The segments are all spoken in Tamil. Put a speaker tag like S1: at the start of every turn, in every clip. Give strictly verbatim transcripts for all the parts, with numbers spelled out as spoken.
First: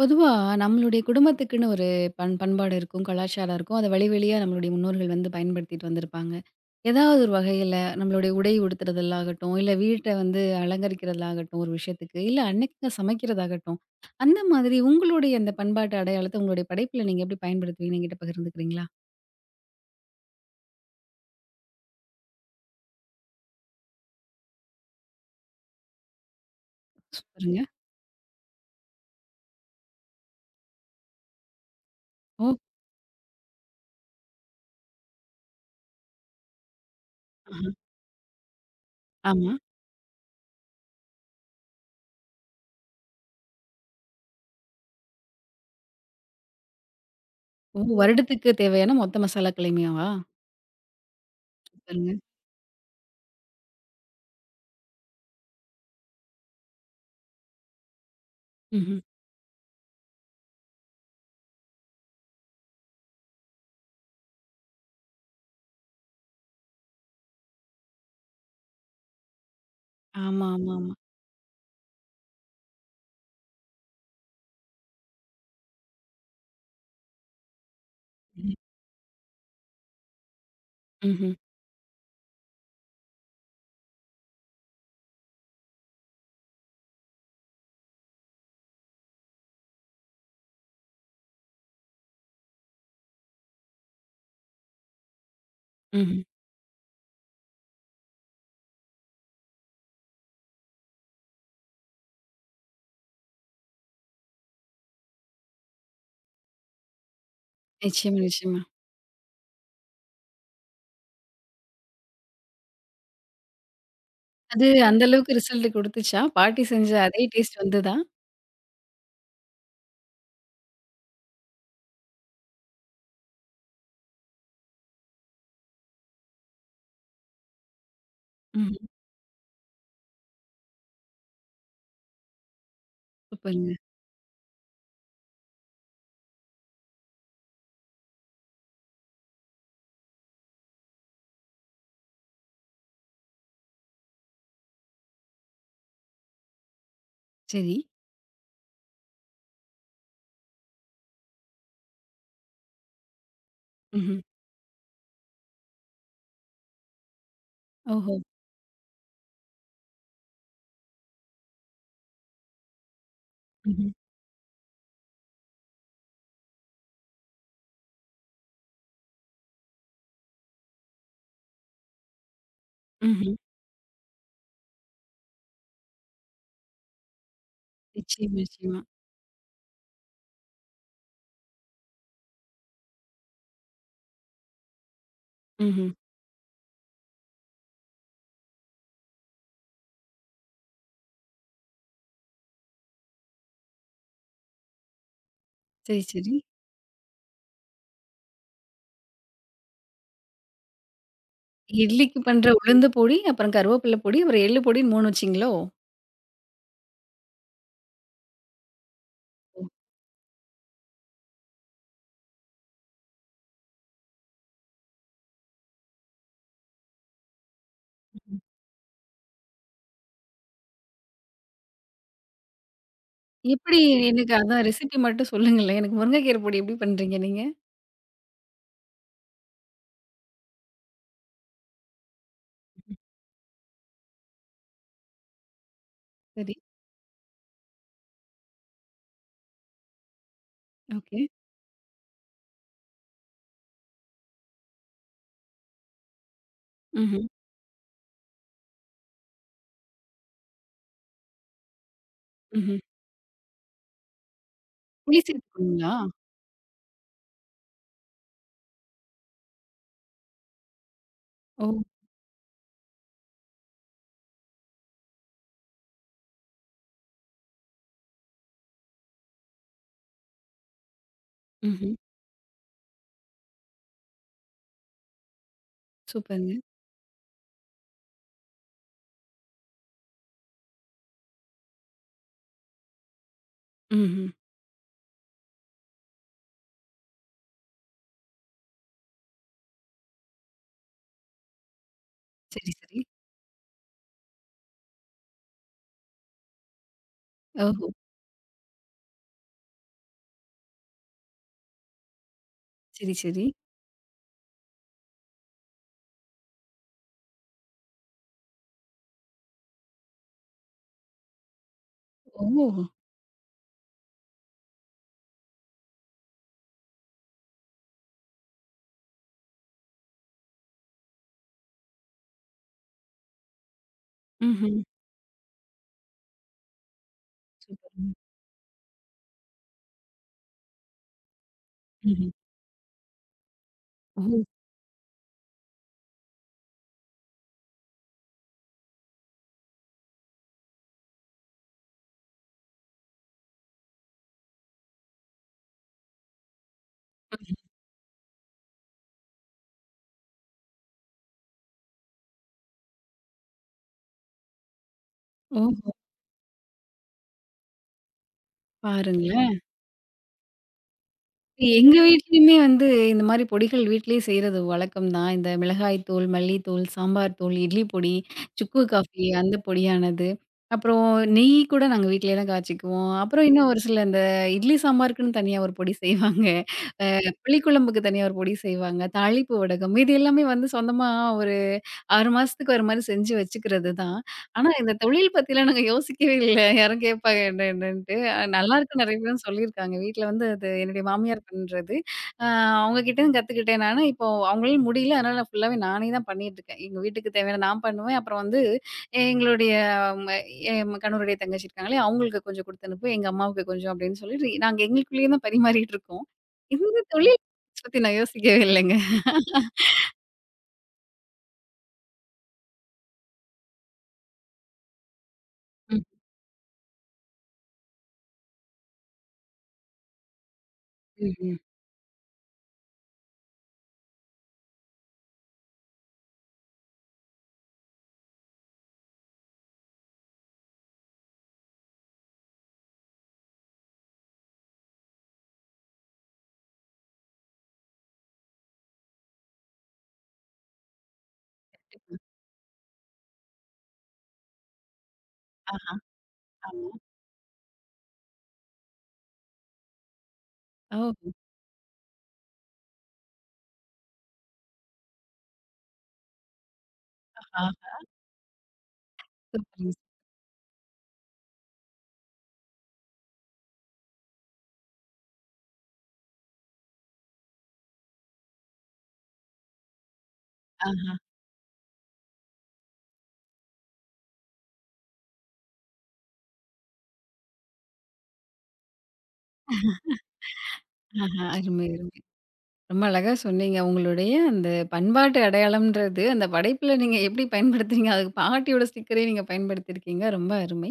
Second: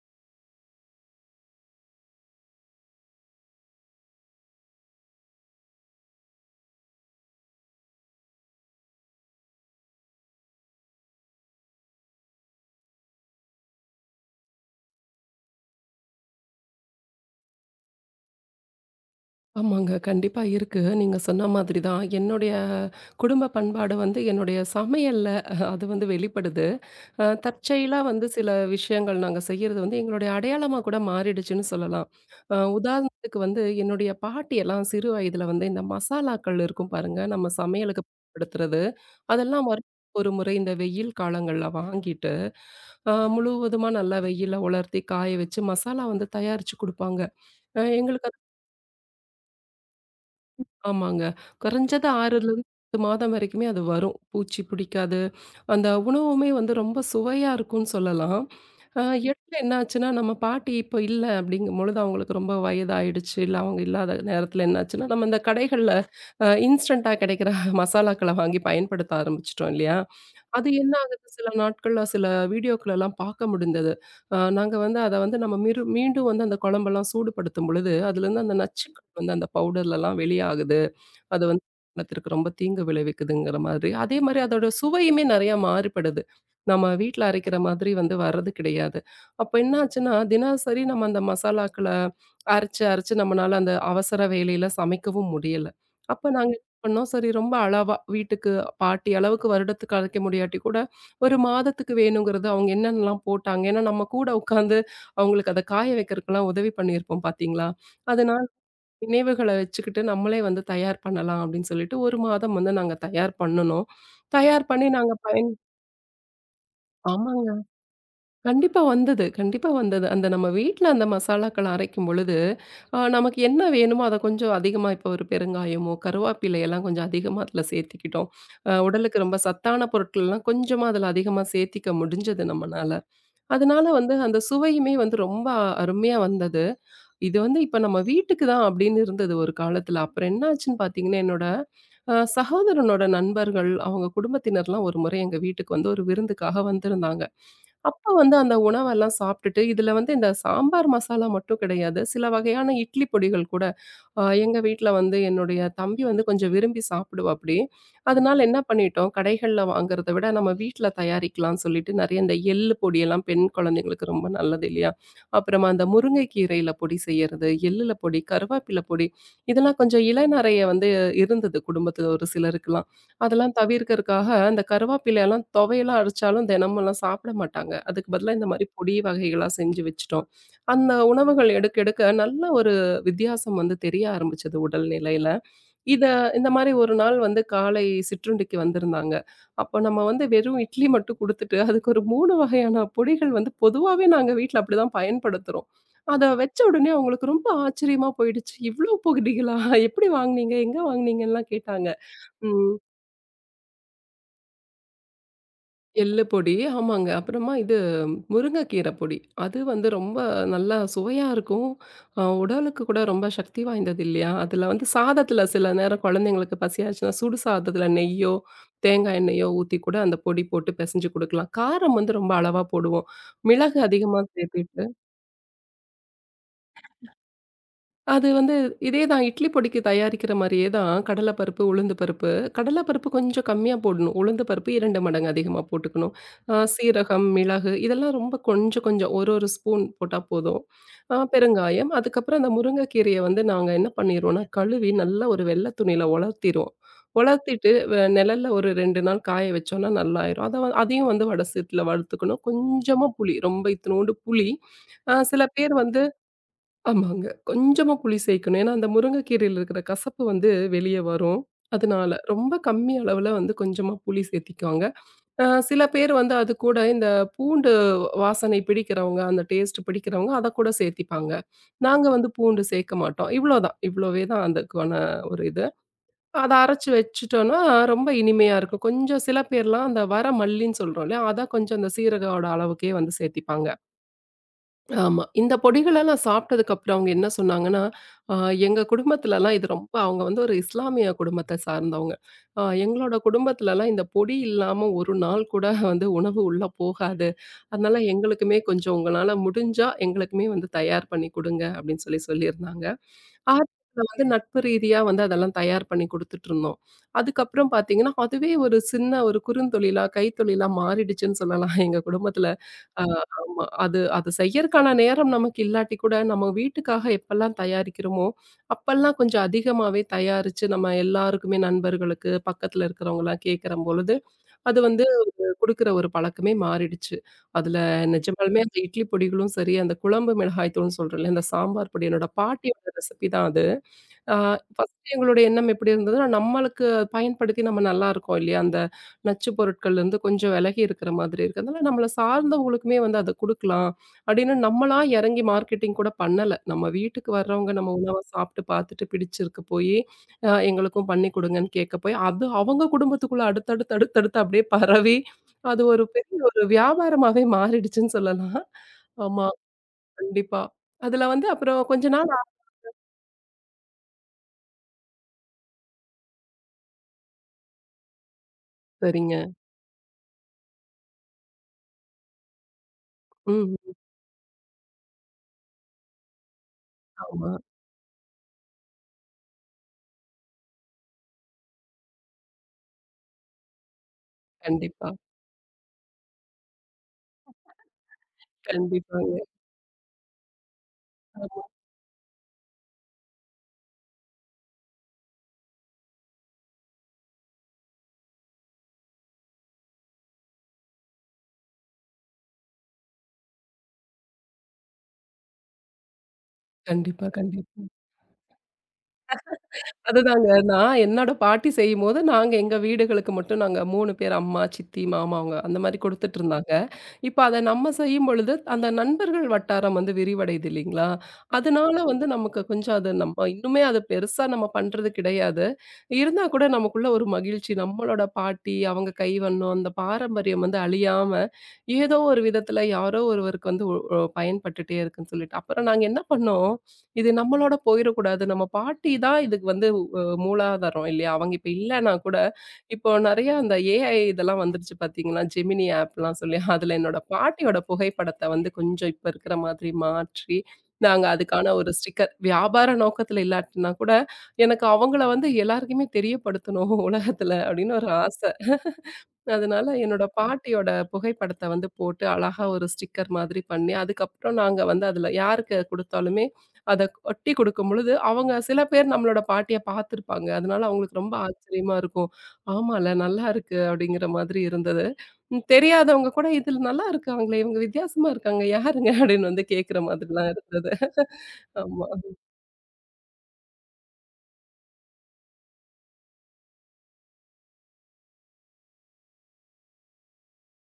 S1: பொதுவா நம்மளுடைய குடும்பத்துக்குன்னு ஒரு பண் பண்பாடு இருக்கும், கலாச்சாரம் இருக்கும். அத வழி வழியா நம்மளுடைய முன்னோர்கள் வந்து பயன்படுத்திட்டு வந்திருப்பாங்க. ஏதாவது ஒரு வகையில நம்மளுடைய உடை உடுத்துறதலாகட்டும், இல்ல வீட்ட வந்து அலங்கரிக்கிறதாகட்டும் ஒரு விஷயத்துக்கு, இல்ல அன்னைக்கு சமைக்கிறதாகட்டும், அந்த மாதிரி உங்களுடைய அந்த பண்பாட்டு அடையாளத்த உங்களுடைய படைப்புல நீங்க எப்படி பயன்படுத்துவீங்கன்னு என்கிட்ட பகிர்ந்துக்கிறீங்களா?
S2: ஆமாங்க. கண்டிப்பா இருக்கு. நீங்க சொன்ன மாதிரி தான். என்னுடைய குடும்ப பண்பாடு வந்து என்னுடைய சமையல்ல அது வந்து வெளிப்படுது. அ
S1: சூப்பருங்க.
S2: தற்செயலா வந்து சில விஷயங்கள் நாங்க செய்யறது வந்து எங்களுடைய அடையாளமா கூட மாறிடுச்சுன்னு சொல்லலாம்.
S1: ஓ!
S2: அ உதாரணத்துக்கு வந்து என்னுடைய பாட்டியெல்லாம் சிறு வயதில வந்து இந்த மசாலாக்கள் இருக்கும் பாருங்க, நம்ம
S1: ஆஹா.
S2: சமையலுக்கு பயன்படுத்துறது.
S1: ஆமா.
S2: அதெல்லாம் வருஷத்துக்கு ஒரு முறை இந்த வெயில் காலங்கள்ல வாங்கிட்டு, அ முழுவதுமா நல்லா வெயில்ல உலர்த்தி காய வச்சு மசாலா வந்து தயாரிச்சு குடுப்பாங்க.
S1: ஓ!
S2: அ எங்களுக்கு
S1: வருடத்துக்கு தேவையான மொத்த மசாலாக்களையுமேவா?
S2: ஆமாங்க. குறைஞ்சது
S1: சூப்பருங்க.
S2: ஆறிலருந்து எட்டு மாதம் வரைக்குமே அது வரும். பூச்சி பிடிக்காது. அந்த உணவுமே வந்து ரொம்ப சுவையா இருக்கும்னு சொல்லலாம்.
S1: ம்ஹ்ம்.
S2: அ இடையில என்ன ஆச்சுன்னா, நம்ம பாட்டி இப்போ இல்ல அப்படிங்கும்பொழுது அவங்களுக்கு ரொம்ப வயதாயிடுச்சு. இல்ல அவங்க இல்லாத நேரத்தில என்னாச்சுன்னா, நம்ம இந்த கடைகள்ல அ இன்ஸ்டன்ட்டா கிடைக்கிற மசாலாக்கள வாங்கி பயன்படுத்த ஆரம்பிச்சுட்டோம் இல்லையா?
S1: ஆமா,
S2: அது
S1: ஆமா, ஆமா.
S2: என்ன ஆகுது சில நாட்கள்ல சில வீடியோக்கள்லாம் பார்க்க முடிந்தது. அ நாங்க வந்து அத வந்து நம்ம மிரு மீண்டும் வந்து அந்த குழம்பெல்லாம் சூடுபடுத்தும் பொழுது, அதுலேருந்து
S1: ம்.
S2: அந்த நச்சுக்கள் வந்து அந்த பவுடர்லலாம் வெளியாகுது.
S1: ம்ஹ்ம்.
S2: அது வந்து குடும்பத்திற்கு ரொம்ப தீங்கு விளைவிக்குதுங்கிற மாதிரி. அதே மாரி அதோட சுவையுமே நெறையா மாறுபடுது. நம்ம வீட்ல அரைக்கிற மாதிரி வந்து வர்றது கிடையாது. அப்ப என்ன ஆச்சுன்னா, தினசரி நம்ம அந்த மசாலாக்கள அரைச்சு, அரைச்சு நம்மனால அந்த அவசர வேலையில சமைக்கவும் முடியல.
S1: ம்ஹ்ம்.
S2: அப்ப நாங்க என்ன பண்ணோம், சரி ரொம்ப அளவா வீட்டுக்கு பாட்டி அளவுக்கு வருடத்துக்கு அரைக்க முடியாட்டி கூட, ஒரு மாதத்துக்கு வேணுங்கிறது அவங்க என்னென்னலாம் போட்டாங்க. ஏன்னா, நம்ம கூட உட்காந்து அவங்களுக்கு அத காய வைக்கிறதுக்கெல்லாம் உதவி பண்ணியிருப்போம் பார்த்தீங்களா?
S1: நிச்சயமா,
S2: அதனால
S1: நிச்சயமா.
S2: நினைவுகள வச்சுக்கிட்டு நம்மளே வந்து தயார் பண்ணலாம் அப்படின்னு சொல்லிட்டு ஒரு மாதம் வந்து நாங்க தயார் பண்ணுனோம்.
S1: அது
S2: தயார் பண்ணி
S1: அந்த
S2: நாங்க
S1: அளவுக்கு
S2: பயன்
S1: ரிசல்ட் குடுத்துச்சா? பாட்டி செஞ்ச அதே
S2: ஆமாங்க.
S1: டேஸ்ட் வந்துதா?
S2: கண்டிப்பா வந்தது கண்டிப்பா வந்தது. அந்த நம்ம வீட்ல அந்த மசாலாக்கள அரைக்கும் பொழுது, அ நமக்கு என்ன வேணுமோ அத கொஞ்சம் அதிகமா இப்போ ஒரு பெருங்காயமோ, கருவாப்பிலை எல்லாம் கொஞ்சம் அதிகமா அதில சேர்த்துக்கிட்டோம். அ
S1: ம்ஹ்ம்.
S2: உடலுக்கு ரொம்ப சத்தான பொருட்கள்லாம் கொஞ்சமா அதில அதிகமா சேர்த்திக்க முடிஞ்சது நம்மனால.
S1: சூப்பருங்க.
S2: அதனால வந்து அந்த சுவையுமே வந்து ரொம்ப அருமையா வந்தது. இது வந்து இப்ப நம்ம வீட்டுக்கு தான் அப்படின்னு இருந்தது ஒரு காலத்துல. அப்புறம் என்ன ஆச்சுன்னு பார்த்தீங்கன்னா, என்னோட அ சகோதரனோட நண்பர்கள், அவங்க குடும்பத்தினர்லாம் ஒரு முறை எங்க வீட்டுக்கு வந்து ஒரு விருந்துக்காக வந்திருந்தாங்க.
S1: சரி.
S2: அப்ப வந்து அந்த உணவெல்லாம் சாப்பிட்டுட்டு, இதுல வந்து இந்த சாம்பார் மசாலா மட்டும் கிடையாது. சில வகையான இட்லி பொடிகள் கூட
S1: ம்ஹ்ம்.
S2: அ எங்க வீட்ல வந்து என்னுடைய தம்பி வந்து கொஞ்சம் விரும்பி சாப்பிடுவாப்படி.
S1: ஓஹோ!
S2: அதனால என்ன பண்ணிட்டோம், கடைகள்ல வாங்குறத விட நம்ம வீட்ல தயாரிக்கலாம்னு சொல்லிட்டு நெறைய இந்த எள்ளு பொடியெல்லாம் பெண்
S1: ம்ஹ்ம்.
S2: குழந்தைங்களுக்கு ரொம்ப நல்லது இல்லையா? அப்புறமா அந்த முருங்கை கீரையில பொடி செய்யறது, எள்ளுல பொடி, கருவேப்பில பொடி இதெல்லாம் கொஞ்சம் இளநறைய வந்து இருந்தது குடும்பத்துல ஒரு சிலருக்குலாம்.
S1: ம்ஹ்ம்.
S2: அதெல்லாம் தவிர்க்கறக்காக அந்த கருவேப்பிலையெல்லாம் துவையெல்லாம் அரைச்சாலும் தினமெல்லாம் சாப்பிட மாட்டாங்க. அதுக்கு
S1: நிச்சயமா,
S2: பதிலா இந்த மாரி
S1: நிச்சயமா.
S2: பொடி வகைகளா செஞ்சு வச்சுட்டோம். அந்த உணவுகள் எடுக்க எடுக்க நல்ல ஒரு வித்தியாசம் வந்து தெரிய ஆரம்பிச்சது உடல்நிலையில.
S1: ம்ஹ்ம்.
S2: இத இந்த மாரி ஒரு நாள் வந்து காலை சிற்றுண்டிக்கு வந்திருந்தாங்க. அப்ப நம்ம வந்து வெறும் இட்லி மட்டும் குடுத்துட்டு, அதுக்கு ஒரு மூணு வகையான பொடிகள் வந்து பொதுவாவே நாங்க வீட்ல அப்படிதான் பயன்படுத்துறோம்.
S1: சரி,
S2: அத
S1: சரி.
S2: வச்ச உடனே அவங்களுக்கு ரொம்ப ஆச்சரியமா போயிடுச்சு. "இவ்ளோ பொடிகளா? எப்படி வாங்குனீங்க? எங்க வாங்குனீங்கன்லாம்" கேட்டாங்க.
S1: இட்லிக்கு பண்ற
S2: ம்.
S1: உளுந்து பொடி, அப்புறம் கருவேப்பில பொடி, அப்புறம் எள்ளு பொடின்னு மூணு வச்சீங்களோ?
S2: எள்ளு பொடி. ஆமாங்க. அப்புறமா இது முருங்கைக்கீரை பொடி. அது
S1: ஓ!
S2: வந்து ரொம்ப நல்லா சுவையா இருக்கும். அ உடலுக்கு கூட ரொம்ப சக்தி வாய்ந்தது இல்லையா? அதில வந்து சாதத்தில சில நேரம் குழந்தைங்களுக்கு பசியாச்சுன்னா, சுடு சாதத்தில நெய்யோ,
S1: ம்ஹ்ம்.
S2: தேங்காய் எண்ணெயோ ஊத்தி கூட அந்த பொடி போட்டு பிசைஞ்சு குடுக்கலாம். காரம் வந்து ரொம்ப அளவா போடுவோம்.
S1: எப்படி
S2: மிளகு அதிகமா
S1: எனக்கு அதான்
S2: சேர்த்து
S1: ரெசிபி மட்டும் சொல்லுங்களேன். எனக்கு முருங்கைக்கீரை பொடி எப்படி பண்றீங்க நீங்க?
S2: அது வந்து இதே தான் இட்லி பொடிக்கு தயாரிக்கிற மாரியே தான் கடலை பருப்பு, உளுந்து பருப்பு. கடலை பருப்பு கொஞ்சம் கம்மியா போடணும். உளுந்து பருப்பு இரண்டு மடங்கு அதிகமா போட்டுக்கணும்.
S1: சரி.
S2: அ சீரகம், மிளகு இதெல்லாம் ரொம்ப கொஞ்சம் கொஞ்சம் ஒரு ஒரு ஸ்பூன் போட்டா போதும். அ
S1: ஓகே.
S2: பெருங்காயம், அதுக்கப்புறம் அந்த முருங்கைக்கீரைய வந்து நாங்க என்ன பண்ணிருவோம்னா, கழுவி நல்லா ஒரு வெள்ளை துணியில உலர்த்திருவோம்.
S1: ம்ஹ்ம்.
S2: உலர்த்திட்டு வ நிழல்ல ஒரு ரெண்டு நாள் காய வச்சோம்னா நல்லாயிரும். அத அதையும் வந்து வடை சீட்டுல வறுத்துக்கணும்.
S1: ம்ஹ்ம்.
S2: கொஞ்சமா புளி, ரொம்ப இத்துணூண்டு புளி. அ
S1: புளி
S2: சில பேர்
S1: சேர்த்துக்கணுங்களா?
S2: வந்து ஆமாங்க. கொஞ்சமா புளி சேர்க்கணும். ஏன்னா, அந்த முருங்கைக்கீரையில இருக்கிற கசப்பு வந்து வெளிய வரும்.
S1: ஓ!
S2: அதனால, ரொம்ப கம்மி அளவுல வந்து கொஞ்சமா புளி சேர்த்திக்குவாங்க. அ சில பேர் வந்து அது கூட இந்த பூண்டு வாசனை பிடிக்கிறவங்க, அந்த டேஸ்ட் பிடிக்கிறவங்க அத கூட சேர்த்திப்பாங்க.
S1: ம்ஹ்ம்.
S2: நாங்க வந்து பூண்டு சேர்க்க மாட்டோம். இவ்வளோதான். இவ்வளோவே தான் அதுக்கான ஒரு இது. அத
S1: சூப்பருங்க.
S2: அரைச்சு வச்சுட்டோம்னா, ரொம்ப இனிமையா இருக்கும். கொஞ்சம் சில பேர்லாம் அந்த வர மல்லின்னு சொல்றோம் இல்லையா? அத கொஞ்சம் அந்த சீரகோட அளவுக்கே வந்து சேர்த்திப்பாங்க.
S1: ம்ஹ்ம்.
S2: ஆமா. இந்த பொடிகளெல்லாம் சாப்பிட்டதுக்கு அப்புறம் அவங்க என்ன சொன்னாங்கன்னா, அ எங்க குடும்பத்துலலாம் இது ரொம்ப அவங்க வந்து ஒரு இஸ்லாமிய குடும்பத்த சார்ந்தவங்க. அ
S1: சரி, சரி.
S2: எங்களோட குடும்பத்துலலாம் இந்த பொடி இல்லாம ஒரு நாள் கூட வந்து உணவு உள்ள போகாது.
S1: ஓஹோ!
S2: அதனால எங்களுக்குமே கொஞ்சம் உங்களால முடிஞ்சா எங்களுக்குமே வந்து தயார் பண்ணி குடுங்க அப்படின்னு சொல்லி சொல்லியிருந்தாங்க.
S1: சரி, சரி.
S2: ஆரம்பத்துல வந்து நட்பு ரீதியா வந்து அதெல்லாம் தயார் பண்ணி குடுத்துட்டுருந்தோம். அதுக்கப்புறம் பார்த்தீங்கன்னா, அதுவே ஒரு சின்ன ஒரு குறுந்தொழிலா, கைத்தொழிலா மாறிடுச்சுன்னு சொல்லலாம் எங்க
S1: ஓ!
S2: குடும்பத்துல. ஆ ஆமா. அது அது செய்யறக்கான நேரம் நமக்கு இல்லாட்டி கூட, நம்ம வீட்டுக்காக எப்பல்லாம் தயாரிக்கிறோமோ, அப்பல்லாம் கொஞ்சம் அதிகமாவே தயாரிச்சு நம்ம எல்லாருக்குமே நண்பர்களுக்கு, பக்கத்துல இருக்கிறவங்கலாம் கேட்கறம்பொழுது,
S1: ம்ஹ்ம்.
S2: அது வந்து குடுக்குற ஒரு பழக்கமே மாறிடுச்சு. அதுல
S1: சூப்பருங்க.
S2: நிஜமாலுமே அந்த இட்லி பொடிகளும் சரி, அந்த குழம்பு மிளகாய் தூள்னு சொல்றோம்ல, இந்த சாம்பார் பொடி என்னோட
S1: ம்ஹ்ம்.
S2: பாட்டியோட ரெசிபி தான் அது.
S1: ஓ!
S2: ஆ ஃபர்ஸ்ட்டு எங்களுடைய எண்ணம் எப்படி இருந்ததுன்னா, நம்மளுக்கு அது பயன்படுத்தி நம்ம நல்லா இருக்கோம் இல்லையா? அந்த நச்சு பொருட்கள்லேருந்து கொஞ்சம் விலகி இருக்கிற மாதிரி இருக்கு. அதனால நம்மள சார்ந்தவங்களுக்குமே வந்து அத குடுக்கலாம். அப்படின்னு நம்மளா இறங்கி மார்க்கெட்டிங் கூட பண்ணல. நம்ம வீட்டுக்கு வர்றவங்க நம்ம உணவ சாப்பிட்டு பார்த்துட்டு பிடிச்சிருக்கு போயி, அ எங்களுக்கும் பண்ணி குடுங்கன்னு கேட்க போய், அது அவங்க குடும்பத்துக்குள்ள அடுத்தடுத்து அடுத்தடுத்து அப்படியே பரவி, அது
S1: ஓஹோ!
S2: ஒரு பெரிய ஒரு வியாபாரமாவே மாறிடுச்சுன்னு சொல்லலாம். ஆமா,
S1: பாருங்களேன்.
S2: கண்டிப்பா. அதுல வந்து அப்புறம்
S1: எங்க
S2: கொஞ்ச நாள் ஆ-
S1: வீட்லயுமே வந்து இந்த மாரி பொடிகள் வீட்லயே செய்றது வழக்கம் தான். இந்த மிளகாய் தூள், மல்லித்தூள், சாம்பார் தூள், இட்லி பொடி, சுக்கு காஃபி
S2: சரிங்க.
S1: அந்த பொடியானது. அப்புறம் நெய் கூட நாங்க வீட்லயே தான் காய்ச்சிக்குவோம். அப்புறம் இன்னும் ஒரு
S2: ம்.
S1: சில இந்த இட்லி சாம்பாருக்குன்னு தனியா ஒரு பொடி செய்வாங்க.
S2: ஆமா.
S1: புளிக்குழம்புக்கு தனியா ஒரு பொடி செய்வாங்க. தாளிப்பு வடகம். மீதி எல்லாமே வந்து சொந்தமா ஒரு ஆறு மாசத்துக்கு ஒரு மாரி செஞ்சு வச்சுக்கிறது தான். ஆனா இந்த
S2: கண்டிப்பா,
S1: தொழில் பத்திலாம் நாங்க யோசிக்கவே இல்ல. யாரும் கேட்பாங்க என்ன என்னன்ட்டு. நல்லாயிருக்குன்னு நெறைய
S2: கண்டிப்பாங்க.
S1: பேரும் சொல்லியிருக்காங்க. வீட்ல வந்து அது என்னுடைய மாமியார் பண்றது. அ அவங்க கிட்டேருந்து கத்துக்கிட்டேன் நானு. இப்போ அவங்களால முடியல. அதனால நான் ஃபுல்லாவே நானே தான் பண்ணிட்டுருக்கேன். எங்க வீட்டுக்கு தேவையான நான் பண்ணுவேன். அப்புறம் வந்து எங்களுடைய ம என் கணவருடைய தங்கச்சி இருக்காங்களே, அவங்களுக்கு கொஞ்சம் குடுத்து அனுப்பு. எங்க அம்மாவுக்கு கொஞ்சம் அப்டின்னு சொல்லி நாங்க எங்களுக்குள்ளேயே தான் பரிமாறிட்டு இருக்கோம். இந்த
S2: கண்டிப்பா,
S1: தொழில்
S2: கண்டிப்பா.
S1: பத்தி நான் யோசிக்கவே இல்லங்க.
S2: அதுதாங்க. நான் என்னோட பாட்டி செய்யும்போது, நாங்க எங்க வீடுகளுக்கு மட்டும் நாங்க மூணு பேர் அம்மா, சித்தி, மாமாவங்க அந்த மாரி
S1: ம்,
S2: குடுத்துட்டுருந்தாங்க. இப்ப அத நம்ம செய்யும்பொழுது, அந்த நண்பர்கள் வட்டாரம் வந்து விரிவடையுது இல்லைங்களா?
S1: ம், ம்.
S2: அதனால வந்து நமக்கு கொஞ்சம் அது நம்ம இன்னுமே அது பெருசா நம்ம பண்றது கிடையாது. இருந்தா கூட நமக்குள்ள ஒரு மகிழ்ச்சி. நம்மளோட பாட்டி, அவங்க கைவண்ணம், அந்த பாரம்பரியம் வந்து அழியாம, ஏதோ ஒரு விதத்துல யாரோ ஒருவருக்கு வந்து ஒ ஒ பயன்பட்டுட்டே இருக்குன்னு சொல்லிட்டு. அப்புறம் நாங்க என்ன பண்ணோம், இது நம்மளோட போயிறக்கூடாது. நம்ம பாட்டி தான் இதுக்கு வந்து மூலாதாரம் இல்லையா? அவங்க இப்ப இல்லன்னா
S1: கண்டிப்பா.
S2: கூட, இப்போ நெறைய அந்த ஏஐ இதெல்லாம் வந்துருச்சு பார்த்தீங்களா? ஜெமினி
S1: ஆஹா,
S2: ஆப்லாம் சொல்லி,
S1: ஆமா.
S2: அதுல என்னோட பாட்டியோட புகைப்படத்த வந்து கொஞ்சம் இப்ப இருக்கிற மாதிரி மாற்றி,
S1: ஓ!
S2: நாங்க அதுக்கான ஒரு ஸ்டிக்கர் வியாபார நோக்கத்துல இல்லாட்டினா கூட, எனக்கு அவங்கள வந்து எல்லாருக்குமே தெரியப்படுத்தணும் உலகத்துல
S1: ஆஹா,
S2: அப்படின்னு ஒரு ஆச. அதனால
S1: சூப்பருங்க.
S2: என்னோட பாட்டியோட புகைப்படத்த வந்து போட்டு, அழகா ஒரு ஸ்டிக்கர் மாதிரி பண்ணி, அதுக்கப்புறம் நாங்க வந்து அதில யாருக்கு குடுத்தாலுமே, அத ஒட்டி குடுக்கும்பொழுது, அவங்க சில பேர் நம்மளோட பாட்டிய பார்த்துருப்பாங்க. அதனால
S1: ஆஹா,
S2: அவங்களுக்கு ரொம்ப ஆச்சரியமா இருக்கும். "ஆமால்ல, நல்லாருக்கு" அப்படிங்கிற மாதிரி இருந்தது. ம் தெரியாதவங்க கூட, "இதில நல்லாருக்காங்களே, இவங்க வித்தியாசமா இருக்காங்க. யாருங்க?" அப்படின்னு வந்து கேட்கிற மாதிரிலாம் இருந்தது.
S1: ஆஹா. அருமை,
S2: ஆமா.
S1: அருமை. ரொம்ப அழகா சொன்னீங்க. உங்களுடைய அந்த பண்பாட்டு அடையாளம்ன்றது, அந்த படைப்புல நீங்க எப்படி பயன்படுத்துறீங்க? அதுக்கு பாட்டியோட ஸ்டிக்கரையும் நீங்க பயன்படுத்தியிருக்கீங்க. ரொம்ப அருமை.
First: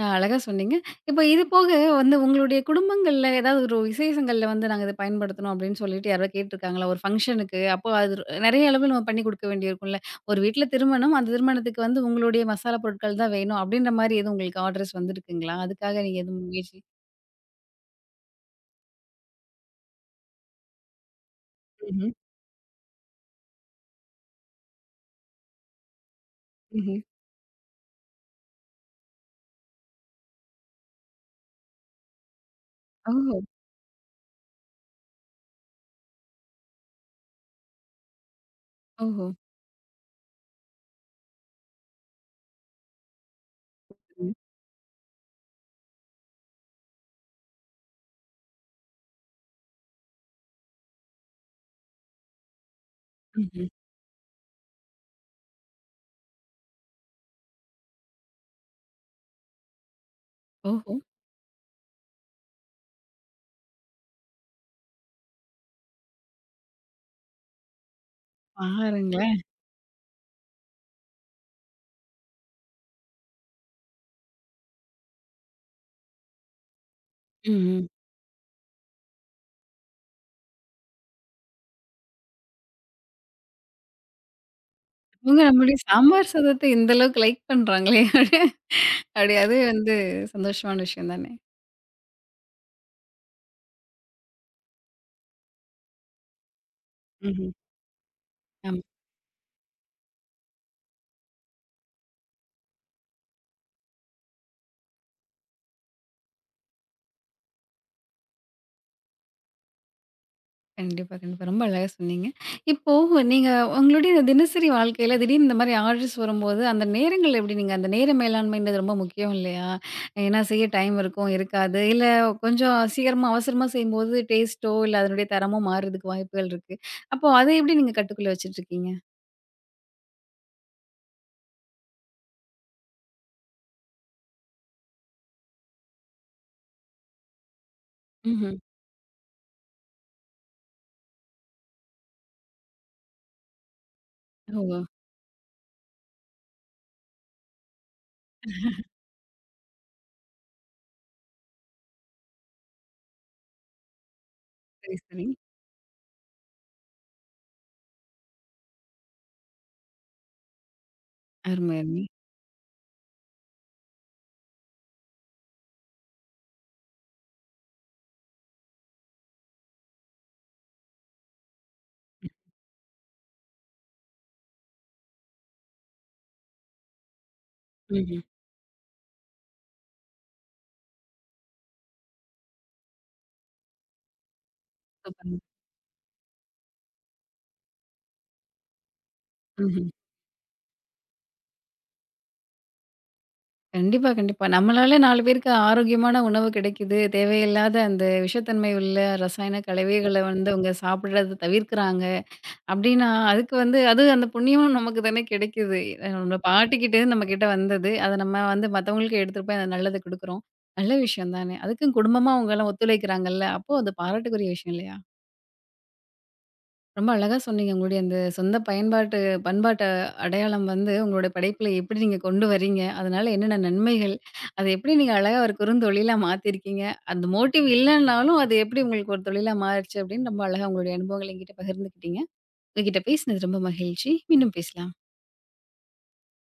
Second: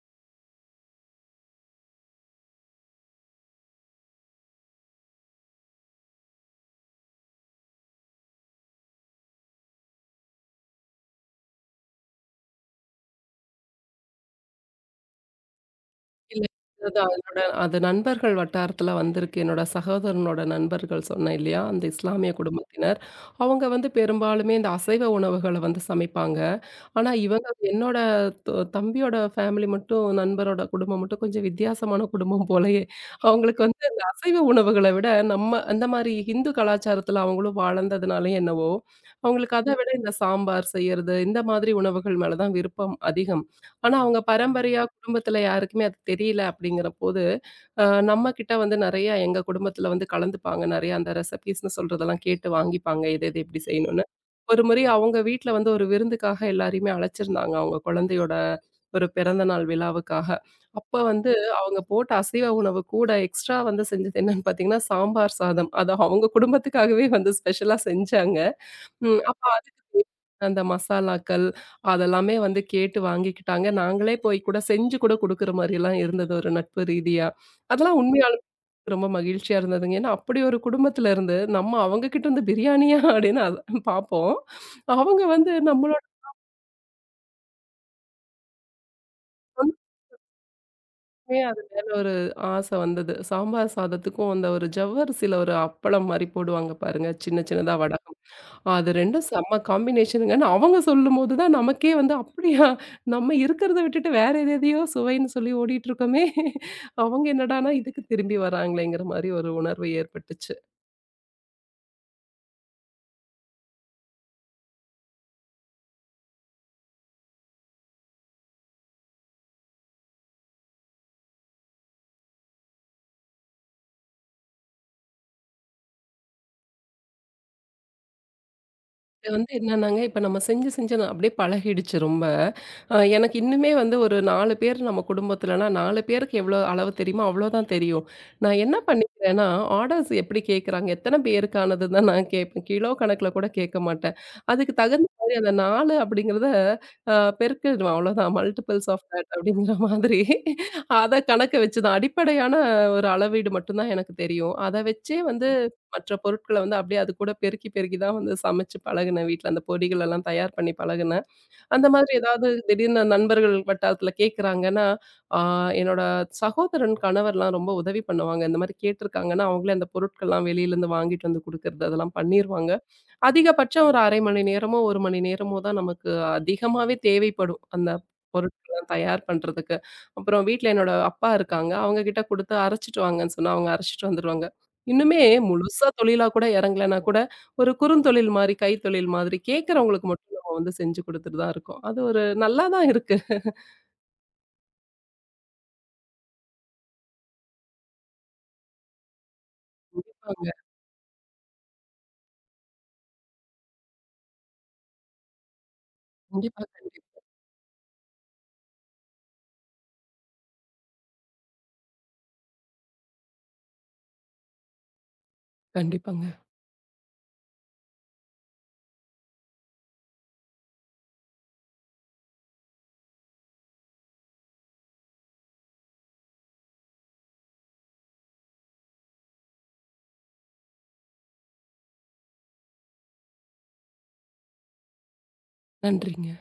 S1: அ அழகா சொன்னீங்க. இப்ப இது போக வந்து உங்களுடைய குடும்பங்கள்ல ஏதாவது ஒரு விசேஷங்கள்ல வந்து நாங்க இத பயன்படுத்தணும் அப்படின்னு சொல்லிட்டு யாராவது கேட்டுருக்காங்களா? ஒரு ஃபங்ஷனுக்கு அப்போ அது நெறைய அளவு நம்ம பண்ணி குடுக்க வேண்டியிருக்கும்ல. ஒரு வீட்ல திருமணம், அந்த திருமணத்துக்கு வந்து உங்களுடைய மசாலா பொருட்கள் தான் வேணும் அப்படின்ற மாரி எதுவும் உங்களுக்கு ஆர்டர்ஸ் வந்திருக்குங்களா? அதுக்காக நீங்க எதுவும்
S2: இல்ல.
S1: முயற்சி
S2: அதுதான் என்னோட அது நண்பர்கள் வட்டாரத்துல வந்திருக்கு. என்னோட சகோதரனோட நண்பர்கள் சொன்னேன் இல்லையா? அந்த
S1: ம்ஹ்ம்,
S2: இஸ்லாமிய குடும்பத்தினர். அவங்க வந்து பெரும்பாலுமே இந்த அசைவ உணவுகள வந்து சமைப்பாங்க.
S1: ம்ஹ்ம்.
S2: ஆனா இவங்க என்னோட தொ தம்பியோட ஃபேமிலி மட்டும் நண்பரோட குடும்பம் மட்டும் கொஞ்சம் வித்தியாசமான குடும்பம் போலயே.
S1: ஓஹோ!
S2: அவங்களுக்கு வந்து அந்த அசைவ உணவுகள விட நம்ம அந்த மாரி ஹிந்து கலாச்சாரத்துல அவங்களும் வளர்ந்ததுனாலயோ என்னவோ,
S1: ஓஹோ!
S2: அவங்களுக்கு அத விட இந்த சாம்பார் செய்யறது, இந்த மாதிரி உணவுகள் மேல தான் விருப்பம் அதிகம். ஆனா அவங்க
S1: ம்.
S2: பரம்பரையா குடும்பத்துல யாருக்குமே அது தெரியல அப்படிங்கிறபோது அ நம்ம கிட்ட வந்து நெறைய எங்க குடும்பத்தில வந்து கலந்துப்பாங்க. நெறைய அந்த ரெசிபீஸ்ன்னு சொல்றதெல்லாம் கேட்டு வாங்கிப்பாங்க. எது எது எப்படி
S1: ம்ஹ்ம்.
S2: செய்யணும்னு. ஒரு முறை அவங்க வீட்ல வந்து ஒரு விருந்துக்காக எல்லாரையுமே அழைச்சிருந்தாங்க. அவங்க குழந்தையோட ஒரு பிறந்த நாள் விழாவுக்காக. அப்ப
S1: ஓஹோ!
S2: வந்து அவங்க போட்ட அசைவ உணவு கூட எக்ஸ்ட்ரா வந்து செஞ்சது என்னன்னு பார்த்தீங்கன்னா, சாம்பார் சாதம். அது அவங்க குடும்பத்துக்காகவே வந்து ஸ்பெஷலா செஞ்சாங்க. ம்
S1: பாருங்களேன்.
S2: அப்ப அதுல அந்த மசாலாக்கள் அதெல்லாமே வந்து கேட்டு வாங்கிக்கிட்டாங்க. நாங்களே போய் கூட செஞ்சு கூட குடுக்குற மாரியெல்லாம் இருந்தது ஒரு நட்பு ரீதியா.
S1: ம்ஹ்ம்.
S2: அதெல்லாம் உண்மையா ரொம்ப மகிழ்ச்சியா இருந்ததுங்க. ஏன்னா, அப்படி ஒரு குடும்பத்துல இருந்து, நம்ம அவங்க கிட்ட இருந்து பிரியாணியா அப்படின்னு அது பார்ப்போம். அவங்க
S1: இவங்க
S2: வந்து
S1: நம்மளுடைய
S2: நம்மளோட
S1: சாம்பார் சாதத்த இந்த அளவுக்கு லைக் பண்றாங்களே! அப்படி அதுவே வந்து சந்தோஷமான விஷயம் தானே!
S2: சொந்தமே அது மேல ஒரு ஆசை வந்தது. சாம்பார் சாதத்துக்கும் அந்த ஒரு ஜவ்வரிசியில ஒரு அப்பளம் மாரி போடுவாங்க பாருங்க, சின்ன
S1: ம்ஹ்ம்.
S2: சின்னதா வடகம்.
S1: ஆமா.
S2: அது ரெண்டும் செம்ம காம்பினேஷனுங்கன்னு அவங்க சொல்லும்போது தான் நமக்கே வந்து அப்படியா! நம்ம இருக்கிறத விட்டுட்டு வேற எது எதையோ சுவைன்னு சொல்லி ஓடிட்டு இருக்கோமே! அவங்க என்னடான்னா இதுக்கு திரும்பி வராங்களேங்கிற மாரி ஒரு உணர்வு ஏற்பட்டுச்சு.
S1: கண்டிப்பா, கண்டிப்பா. ரொம்ப அழகா சொன்னீங்க. இப்போ நீங்க உங்களுடைய இந்த தினசரி வாழ்க்கையில திடீர்னு இந்த மாரி ஆர்டர்ஸ் வரும்போது, அந்த நேரங்கள்ல எப்படி நீங்க அந்த நேர மேலாண்மைன்றது ரொம்ப முக்கியம் இல்லையா? ஏன்னா செய்ய டைம் இருக்கும், இருக்காது. இல்ல கொஞ்சம் சீக்கிரமா, அவசரமா செய்யும்போது டேஸ்ட்டோ, இல்ல அதனுடைய தரமோ மாறுறதுக்கு வாய்ப்புகள் இருக்கு. அப்போ அத எப்படி நீங்க கட்டுக்குள்ள வச்சுட்டுருக்கீங்க?
S2: இது வந்து என்னன்னாங்க, இப்ப நம்ம செஞ்சு, செஞ்சு நான் அப்படியே பழகிடுச்சு ரொம்ப. அ எனக்கு இன்னுமே வந்து ஒரு நாலு பேர் நம்ம குடும்பத்துலனா, நாலு பேருக்கு எவ்வளோ அளவு தெரியுமோ, அவ்வளோதான் தெரியும்.
S1: ம்ஹ்ம்.
S2: நான் என்ன பண்ணிக்கிறேன்னா, ஆர்டர்ஸ் எப்படி கேட்குறாங்க, எத்தன பேருக்கானதுன்னு தான் நான் கேட்பேன். கிலோ கணக்குல கூட கேட்க மாட்டேன். அதுக்கு
S1: ஓ!
S2: தகுந்த மாதிரி அந்த நாலு அப்படிங்கிறத அ பெருக்கிடுவேன் அவ்வளோதான். மல்டிபிள்ஸ் ஆஃப் தட் அப்படிங்கிற மாதிரி. அத கணக்க வச்சு தான் அடிப்படையான ஒரு அளவீடு மட்டும் தான் எனக்கு தெரியும். அத
S1: சரி,
S2: வச்சே
S1: சரி.
S2: வந்து மற்ற பொருட்கள வந்து அப்படியே அது கூட பெருக்கி, பெருக்கி தான் வந்து சமைச்சு பழகுனேன். வீட்ல அந்த பொடிகள் எல்லாம் தயார் பண்ணி பழகுனேன்.
S1: அருமை,
S2: அந்த
S1: அருமை.
S2: மாதிரி ஏதாவது திடீர்னு நண்பர்கள் வட்டாரத்துல கேட்கறாங்கன்னா, ஆ என்னோட சகோதரன் கணவர்லாம் ரொம்ப உதவி பண்ணுவாங்க. இந்த மாரி கேட்டிருக்காங்கன்னா, அவங்களே அந்த பொருட்கள்லாம் வெளியிலருந்து வாங்கிட்டு வந்து குடுக்கறது, அதெல்லாம் பண்ணிருவாங்க. அதிகபட்சம் ஒரு அரை மணி நேரமோ, ஒரு மணி நேரமோ தான் நமக்கு அதிகமாவே தேவைப்படும். அந்த
S1: ம்ஹ்ம்.
S2: பொருட்கள்லாம் தயார் பண்றதுக்கு. அப்புறம் வீட்ல என்னோட அப்பா இருக்காங்க. அவங்க கிட்ட குடுத்து அரைச்சுட்டு வாங்கன்னு சொன்னா, அவங்க அரைச்சுட்டு வந்துருவாங்க. இன்னுமே
S1: சூப்பருங்க.
S2: முழுசா தொழிலா கூட இறங்கலன்னா கூட, ஒரு குறுந்தொழில் மாரி, கைத்தொழில் மாதிரி
S1: ம்ஹ்ம்.
S2: கேட்கறவங்களுக்கு மட்டும் நம்ம வந்து செஞ்சு குடுத்துட்டு தான் இருக்கோம். அது ஒரு நல்லா தான் இருக்கு.
S1: கண்டிப்பா, கண்டிப்பா. நம்மளால நாலு பேருக்கு ஆரோக்கியமான உணவு கிடைக்குது. தேவையில்லாத அந்த விஷத்தன்மை உள்ள ரசாயன கலவைகள வந்து
S2: கண்டிப்பாங்க.
S1: அவங்க சாப்பிடுறத தவிர்க்கிறாங்க. அப்டின்னா, அதுக்கு வந்து அது அந்த புண்ணியமும் நமக்கு தானே கிடைக்குது. அஹ் நம்ம
S2: கண்டிப்பா,
S1: பாட்டிக்கிட்டேருந்து
S2: கண்டிப்பா.
S1: நம்மகிட்ட வந்தது. அத நம்ம வந்து மத்தவங்களுக்கு எடுத்துட்டு போய் அந்த நல்லத குடுக்குறோம். நல்ல விஷயம் தானே. அதுக்கும் குடும்பமா அவங்கலாம் ஒத்துழைக்கிறாங்கல்ல. அப்போ அது பாராட்டுக்குரிய விஷயம் இல்லையா?
S2: கண்டிப்பாங்க.
S1: ரொம்ப அழகா சொன்னீங்க. உங்களுடைய அந்த சொந்த பயன்பாட்டு பண்பாட்டு அடையாளம் வந்து உங்களுடைய படைப்புல எப்படி நீங்க கொண்டு வரீங்க? அதனால என்னென்ன நன்மைகள்? அத எப்படி நீங்க அழகா ஒரு குறுந்தொழிலா மாத்தியிருக்கீங்க? அந்த மோட்டிவ் இல்லன்னாலும் அது எப்படி உங்களுக்கு ஒரு தொழிலா மாறுச்சு அப்படின்னு ரொம்ப அழகா உங்களுடைய அனுபவங்கள என்கிட்ட பகிர்ந்துக்கிட்டீங்க. உங்ககிட்ட பேசினது ரொம்ப மகிழ்ச்சி. மீண்டும் பேசலாம்.
S2: நன்றிங்க.